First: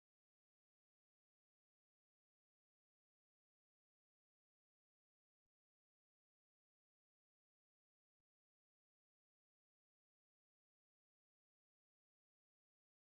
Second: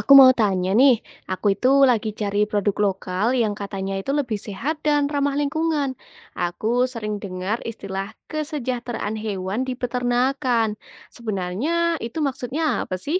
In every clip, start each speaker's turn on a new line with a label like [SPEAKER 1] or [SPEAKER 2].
[SPEAKER 1] Aku mau tanya nih, aku itu lagi cari produk lokal yang katanya itu lebih sehat dan ramah lingkungan. Aku sering dengar istilah kesejahteraan hewan di peternakan. Sebenarnya itu maksudnya apa sih?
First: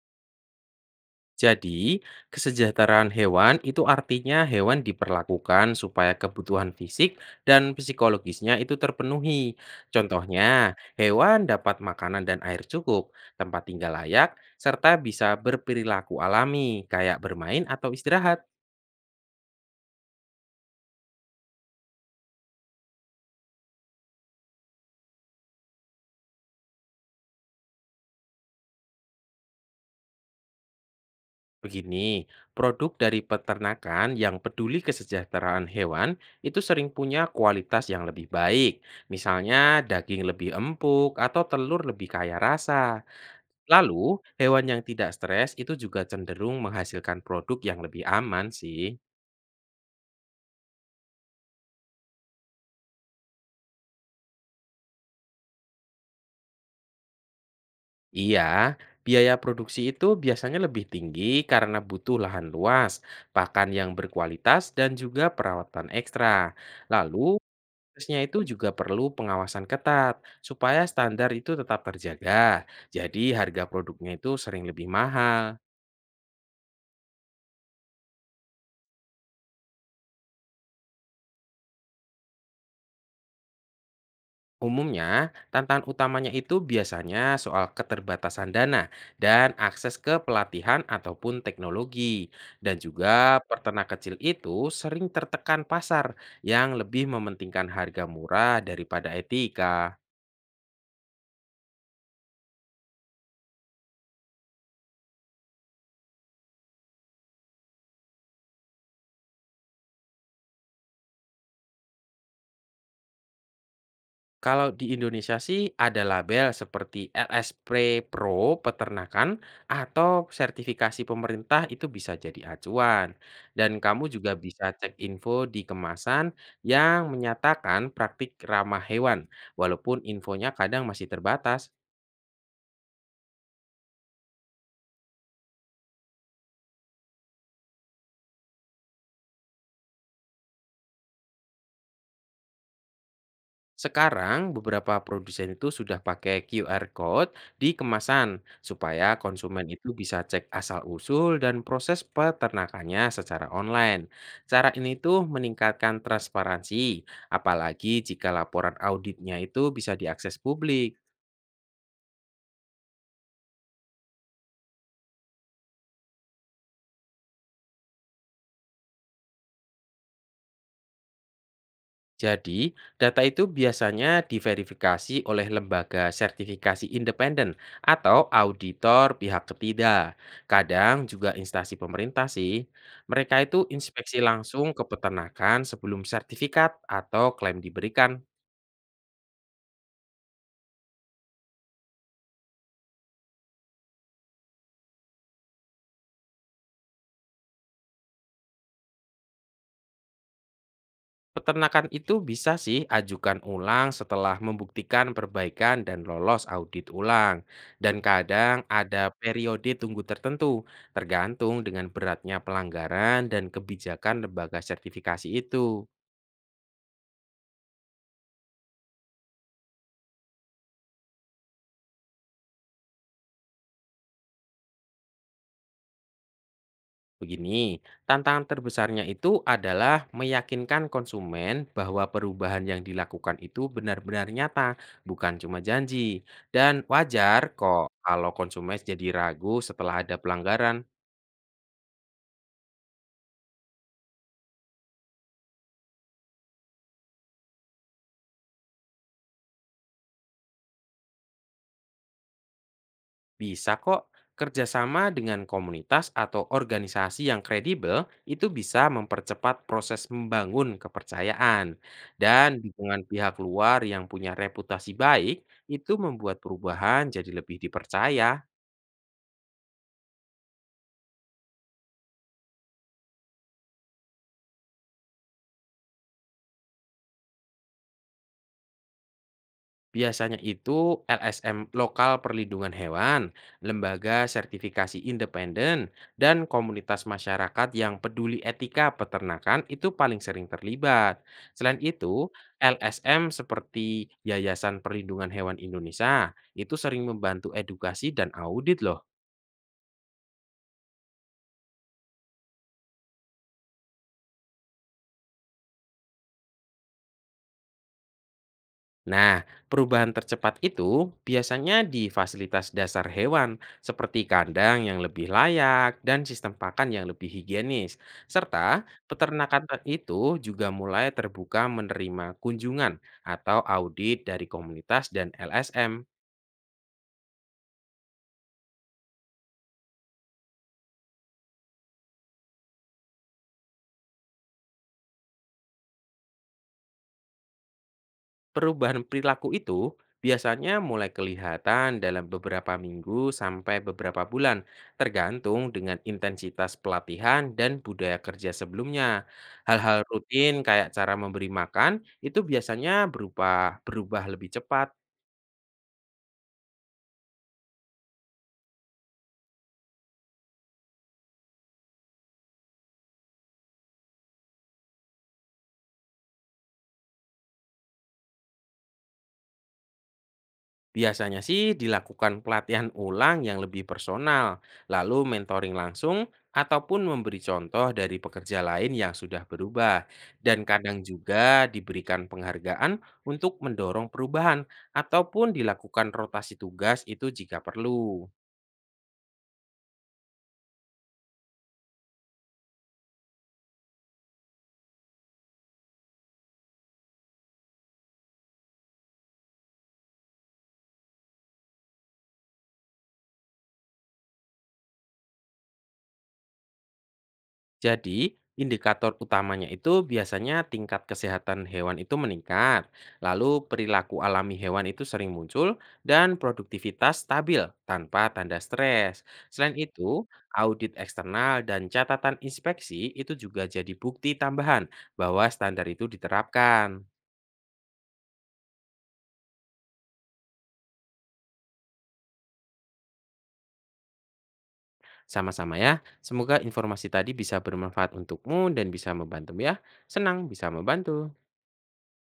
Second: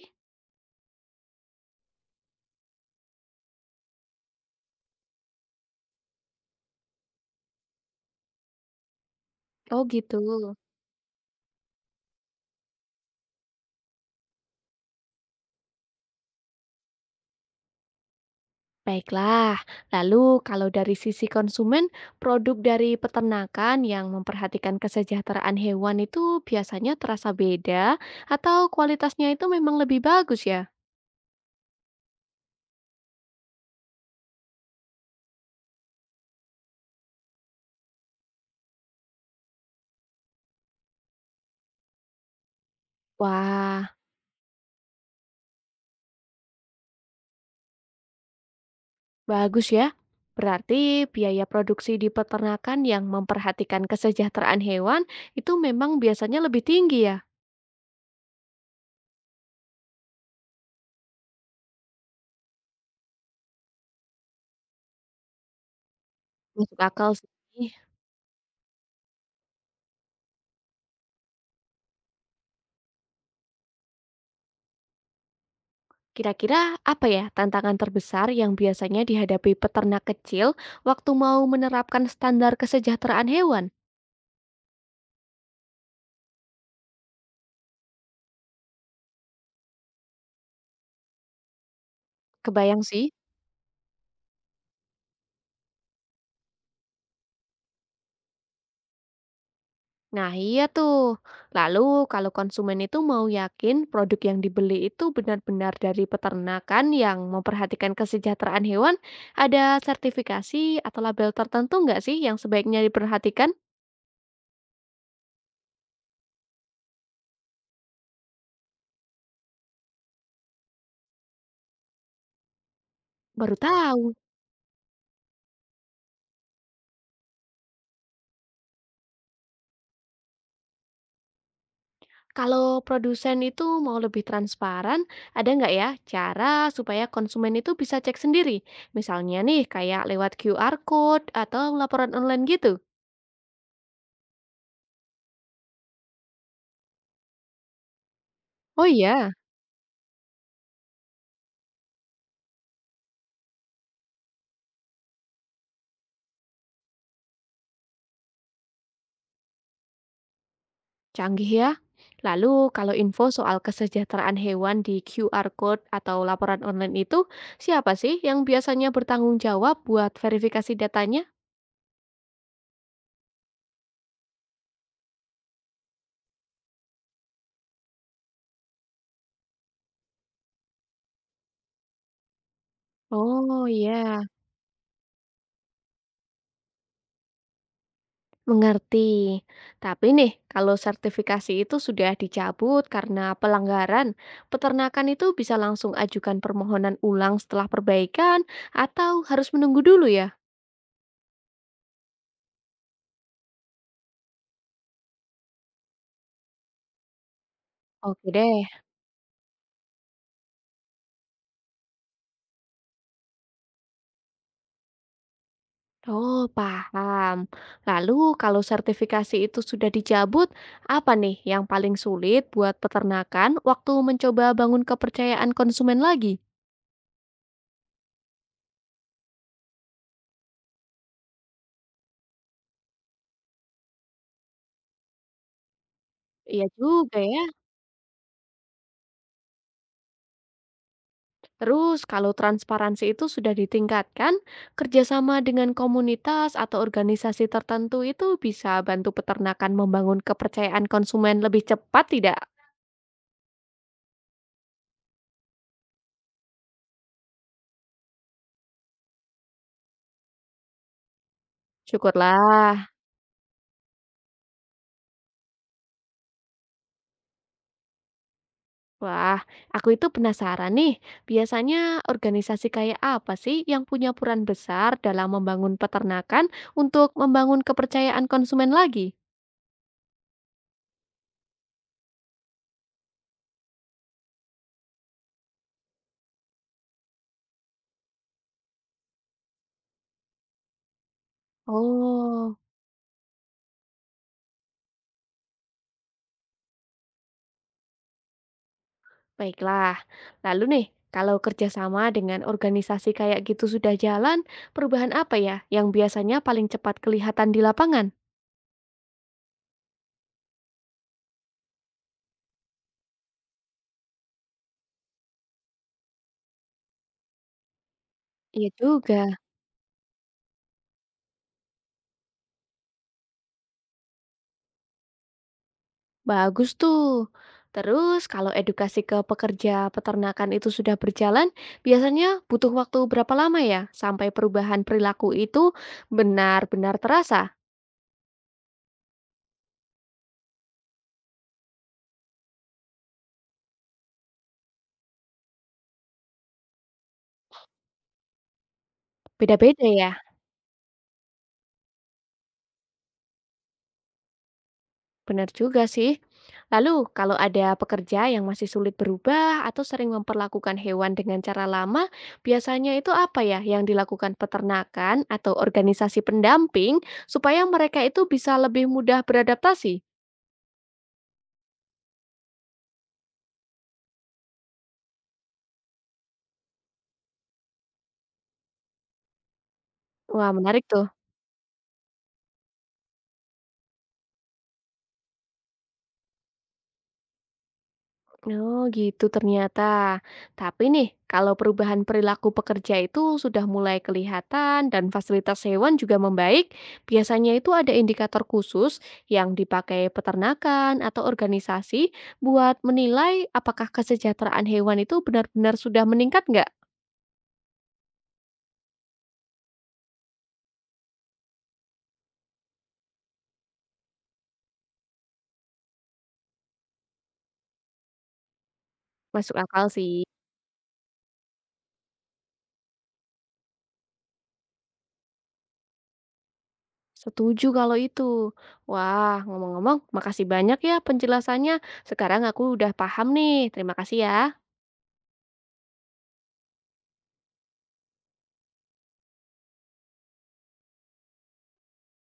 [SPEAKER 2] Jadi, kesejahteraan hewan itu artinya hewan diperlakukan supaya kebutuhan fisik dan psikologisnya itu terpenuhi.
[SPEAKER 1] Oh gitu.
[SPEAKER 2] Contohnya, hewan dapat makanan dan air cukup, tempat tinggal layak, serta bisa berperilaku alami, kayak bermain atau istirahat.
[SPEAKER 1] Baiklah, lalu kalau dari sisi konsumen, produk dari peternakan yang memperhatikan kesejahteraan hewan itu biasanya terasa beda atau kualitasnya itu memang lebih bagus ya?
[SPEAKER 2] Begini, produk dari peternakan yang peduli kesejahteraan hewan itu sering punya kualitas yang lebih baik. Misalnya, daging lebih empuk atau telur lebih kaya rasa.
[SPEAKER 1] Wah.
[SPEAKER 2] Lalu, hewan yang tidak stres itu juga cenderung menghasilkan produk yang lebih aman sih.
[SPEAKER 1] Bagus ya. Berarti biaya produksi di peternakan yang memperhatikan kesejahteraan hewan itu memang biasanya lebih tinggi ya.
[SPEAKER 2] Iya, biaya produksi itu biasanya lebih tinggi karena butuh lahan luas, pakan yang berkualitas, dan juga perawatan ekstra.
[SPEAKER 1] Masuk akal
[SPEAKER 2] Lalu,
[SPEAKER 1] sih.
[SPEAKER 2] prosesnya itu juga perlu pengawasan ketat supaya standar itu tetap terjaga. Jadi, harga produknya itu sering lebih mahal.
[SPEAKER 1] Kira-kira apa ya tantangan terbesar yang biasanya dihadapi peternak kecil waktu mau menerapkan standar kesejahteraan hewan?
[SPEAKER 2] Umumnya, tantangan utamanya itu biasanya soal keterbatasan dana dan akses ke pelatihan ataupun teknologi. Dan
[SPEAKER 1] Kebayang sih.
[SPEAKER 2] juga peternak kecil itu sering tertekan pasar yang lebih mementingkan harga murah daripada etika.
[SPEAKER 1] Nah, iya tuh. Lalu, kalau konsumen itu mau yakin produk yang dibeli itu benar-benar dari peternakan yang memperhatikan kesejahteraan hewan, ada sertifikasi atau label tertentu nggak sih yang sebaiknya diperhatikan?
[SPEAKER 2] Kalau di Indonesia sih ada label seperti LSP Pro peternakan atau sertifikasi pemerintah itu bisa jadi acuan.
[SPEAKER 1] Baru
[SPEAKER 2] Dan kamu
[SPEAKER 1] tahu.
[SPEAKER 2] juga bisa cek info di kemasan yang menyatakan praktik ramah hewan, walaupun infonya kadang masih terbatas.
[SPEAKER 1] Kalau produsen itu mau lebih transparan, ada nggak ya cara supaya konsumen itu bisa cek sendiri? Misalnya nih, kayak lewat QR code atau laporan online gitu.
[SPEAKER 2] Sekarang beberapa produsen itu sudah pakai QR code di kemasan
[SPEAKER 1] Oh
[SPEAKER 2] supaya
[SPEAKER 1] iya.
[SPEAKER 2] konsumen itu bisa cek asal-usul dan proses peternakannya secara online. Cara ini tuh meningkatkan transparansi, apalagi jika laporan auditnya itu bisa diakses publik.
[SPEAKER 1] Canggih ya. Lalu kalau info soal kesejahteraan hewan di QR code atau laporan online itu, siapa sih yang biasanya bertanggung jawab buat verifikasi datanya?
[SPEAKER 2] Jadi, data itu biasanya diverifikasi oleh lembaga sertifikasi independen atau auditor pihak ketiga. Kadang juga instansi pemerintah sih. Mereka itu
[SPEAKER 1] Oh
[SPEAKER 2] inspeksi
[SPEAKER 1] iya,
[SPEAKER 2] langsung ke peternakan sebelum sertifikat atau klaim diberikan.
[SPEAKER 1] mengerti. Tapi nih, kalau sertifikasi itu sudah dicabut karena pelanggaran, peternakan itu bisa langsung ajukan permohonan ulang setelah perbaikan atau harus menunggu dulu ya?
[SPEAKER 2] Peternakan itu bisa sih ajukan ulang setelah membuktikan perbaikan dan lolos audit ulang. Dan
[SPEAKER 1] Oke
[SPEAKER 2] kadang
[SPEAKER 1] deh.
[SPEAKER 2] ada periode tunggu tertentu, tergantung dengan beratnya pelanggaran dan kebijakan lembaga sertifikasi itu.
[SPEAKER 1] Oh, paham. Lalu kalau sertifikasi itu sudah dicabut, apa nih yang paling sulit buat peternakan waktu mencoba bangun kepercayaan konsumen lagi?
[SPEAKER 2] Begini, tantangan terbesarnya itu adalah meyakinkan konsumen bahwa perubahan yang dilakukan itu benar-benar nyata, bukan cuma janji.
[SPEAKER 1] Iya
[SPEAKER 2] Dan
[SPEAKER 1] juga ya.
[SPEAKER 2] wajar kok kalau konsumen jadi ragu setelah ada pelanggaran.
[SPEAKER 1] Terus kalau transparansi itu sudah ditingkatkan, kerjasama dengan komunitas atau organisasi tertentu itu bisa bantu peternakan membangun kepercayaan konsumen lebih cepat tidak?
[SPEAKER 2] Bisa kok, kerjasama dengan komunitas atau organisasi yang kredibel itu bisa mempercepat proses membangun kepercayaan. Dan
[SPEAKER 1] Syukurlah.
[SPEAKER 2] dukungan pihak luar yang punya reputasi baik itu membuat perubahan jadi lebih dipercaya.
[SPEAKER 1] Wah, aku itu penasaran nih, biasanya organisasi kayak apa sih yang punya peran besar dalam membangun peternakan untuk membangun kepercayaan konsumen lagi?
[SPEAKER 2] Biasanya itu LSM lokal perlindungan hewan, lembaga sertifikasi independen, dan komunitas masyarakat yang peduli etika peternakan itu paling sering terlibat. Selain itu,
[SPEAKER 1] Oh,
[SPEAKER 2] LSM seperti Yayasan Perlindungan Hewan Indonesia itu sering membantu edukasi dan audit loh.
[SPEAKER 1] baiklah. Lalu nih, kalau kerjasama dengan organisasi kayak gitu sudah jalan, perubahan apa ya yang biasanya paling cepat kelihatan di lapangan?
[SPEAKER 2] Nah, perubahan tercepat itu biasanya di fasilitas dasar hewan seperti kandang yang lebih layak dan sistem pakan yang lebih higienis.
[SPEAKER 1] Iya
[SPEAKER 2] Serta
[SPEAKER 1] juga.
[SPEAKER 2] peternakan itu juga mulai terbuka menerima kunjungan atau audit dari komunitas dan LSM.
[SPEAKER 1] Bagus tuh. Terus kalau edukasi ke pekerja peternakan itu sudah berjalan, biasanya butuh waktu berapa lama ya sampai perubahan perilaku itu benar-benar terasa?
[SPEAKER 2] Perubahan perilaku itu biasanya mulai kelihatan dalam beberapa minggu sampai beberapa bulan, tergantung dengan intensitas pelatihan dan budaya kerja sebelumnya.
[SPEAKER 1] Beda-beda
[SPEAKER 2] Hal-hal
[SPEAKER 1] ya.
[SPEAKER 2] rutin kayak cara memberi makan itu biasanya berubah lebih cepat.
[SPEAKER 1] Benar juga sih. Lalu kalau ada pekerja yang masih sulit berubah atau sering memperlakukan hewan dengan cara lama, biasanya itu apa ya yang dilakukan peternakan atau organisasi pendamping supaya mereka itu bisa lebih mudah beradaptasi?
[SPEAKER 2] Biasanya sih dilakukan pelatihan ulang yang lebih personal, lalu mentoring langsung ataupun memberi contoh dari pekerja lain yang sudah berubah.
[SPEAKER 1] Wah,
[SPEAKER 2] Dan
[SPEAKER 1] menarik
[SPEAKER 2] kadang
[SPEAKER 1] tuh.
[SPEAKER 2] juga diberikan penghargaan untuk mendorong perubahan ataupun dilakukan rotasi tugas itu jika perlu.
[SPEAKER 1] Oh gitu ternyata. Tapi nih, kalau perubahan perilaku pekerja itu sudah mulai kelihatan dan fasilitas hewan juga membaik, biasanya itu ada indikator khusus yang dipakai peternakan atau organisasi buat menilai apakah kesejahteraan hewan itu benar-benar sudah meningkat nggak?
[SPEAKER 2] Jadi, indikator utamanya itu biasanya tingkat kesehatan hewan itu meningkat, lalu perilaku alami hewan itu sering muncul, dan produktivitas stabil tanpa tanda stres.
[SPEAKER 1] Masuk
[SPEAKER 2] Selain
[SPEAKER 1] akal sih.
[SPEAKER 2] itu, audit eksternal dan catatan inspeksi itu juga jadi bukti tambahan bahwa standar itu diterapkan.
[SPEAKER 1] Setuju kalau itu. Wah, ngomong-ngomong, makasih banyak ya penjelasannya. Sekarang aku udah paham nih. Terima kasih ya.
[SPEAKER 2] Sama-sama ya, semoga informasi tadi bisa bermanfaat untukmu dan bisa membantu ya. Senang bisa membantu.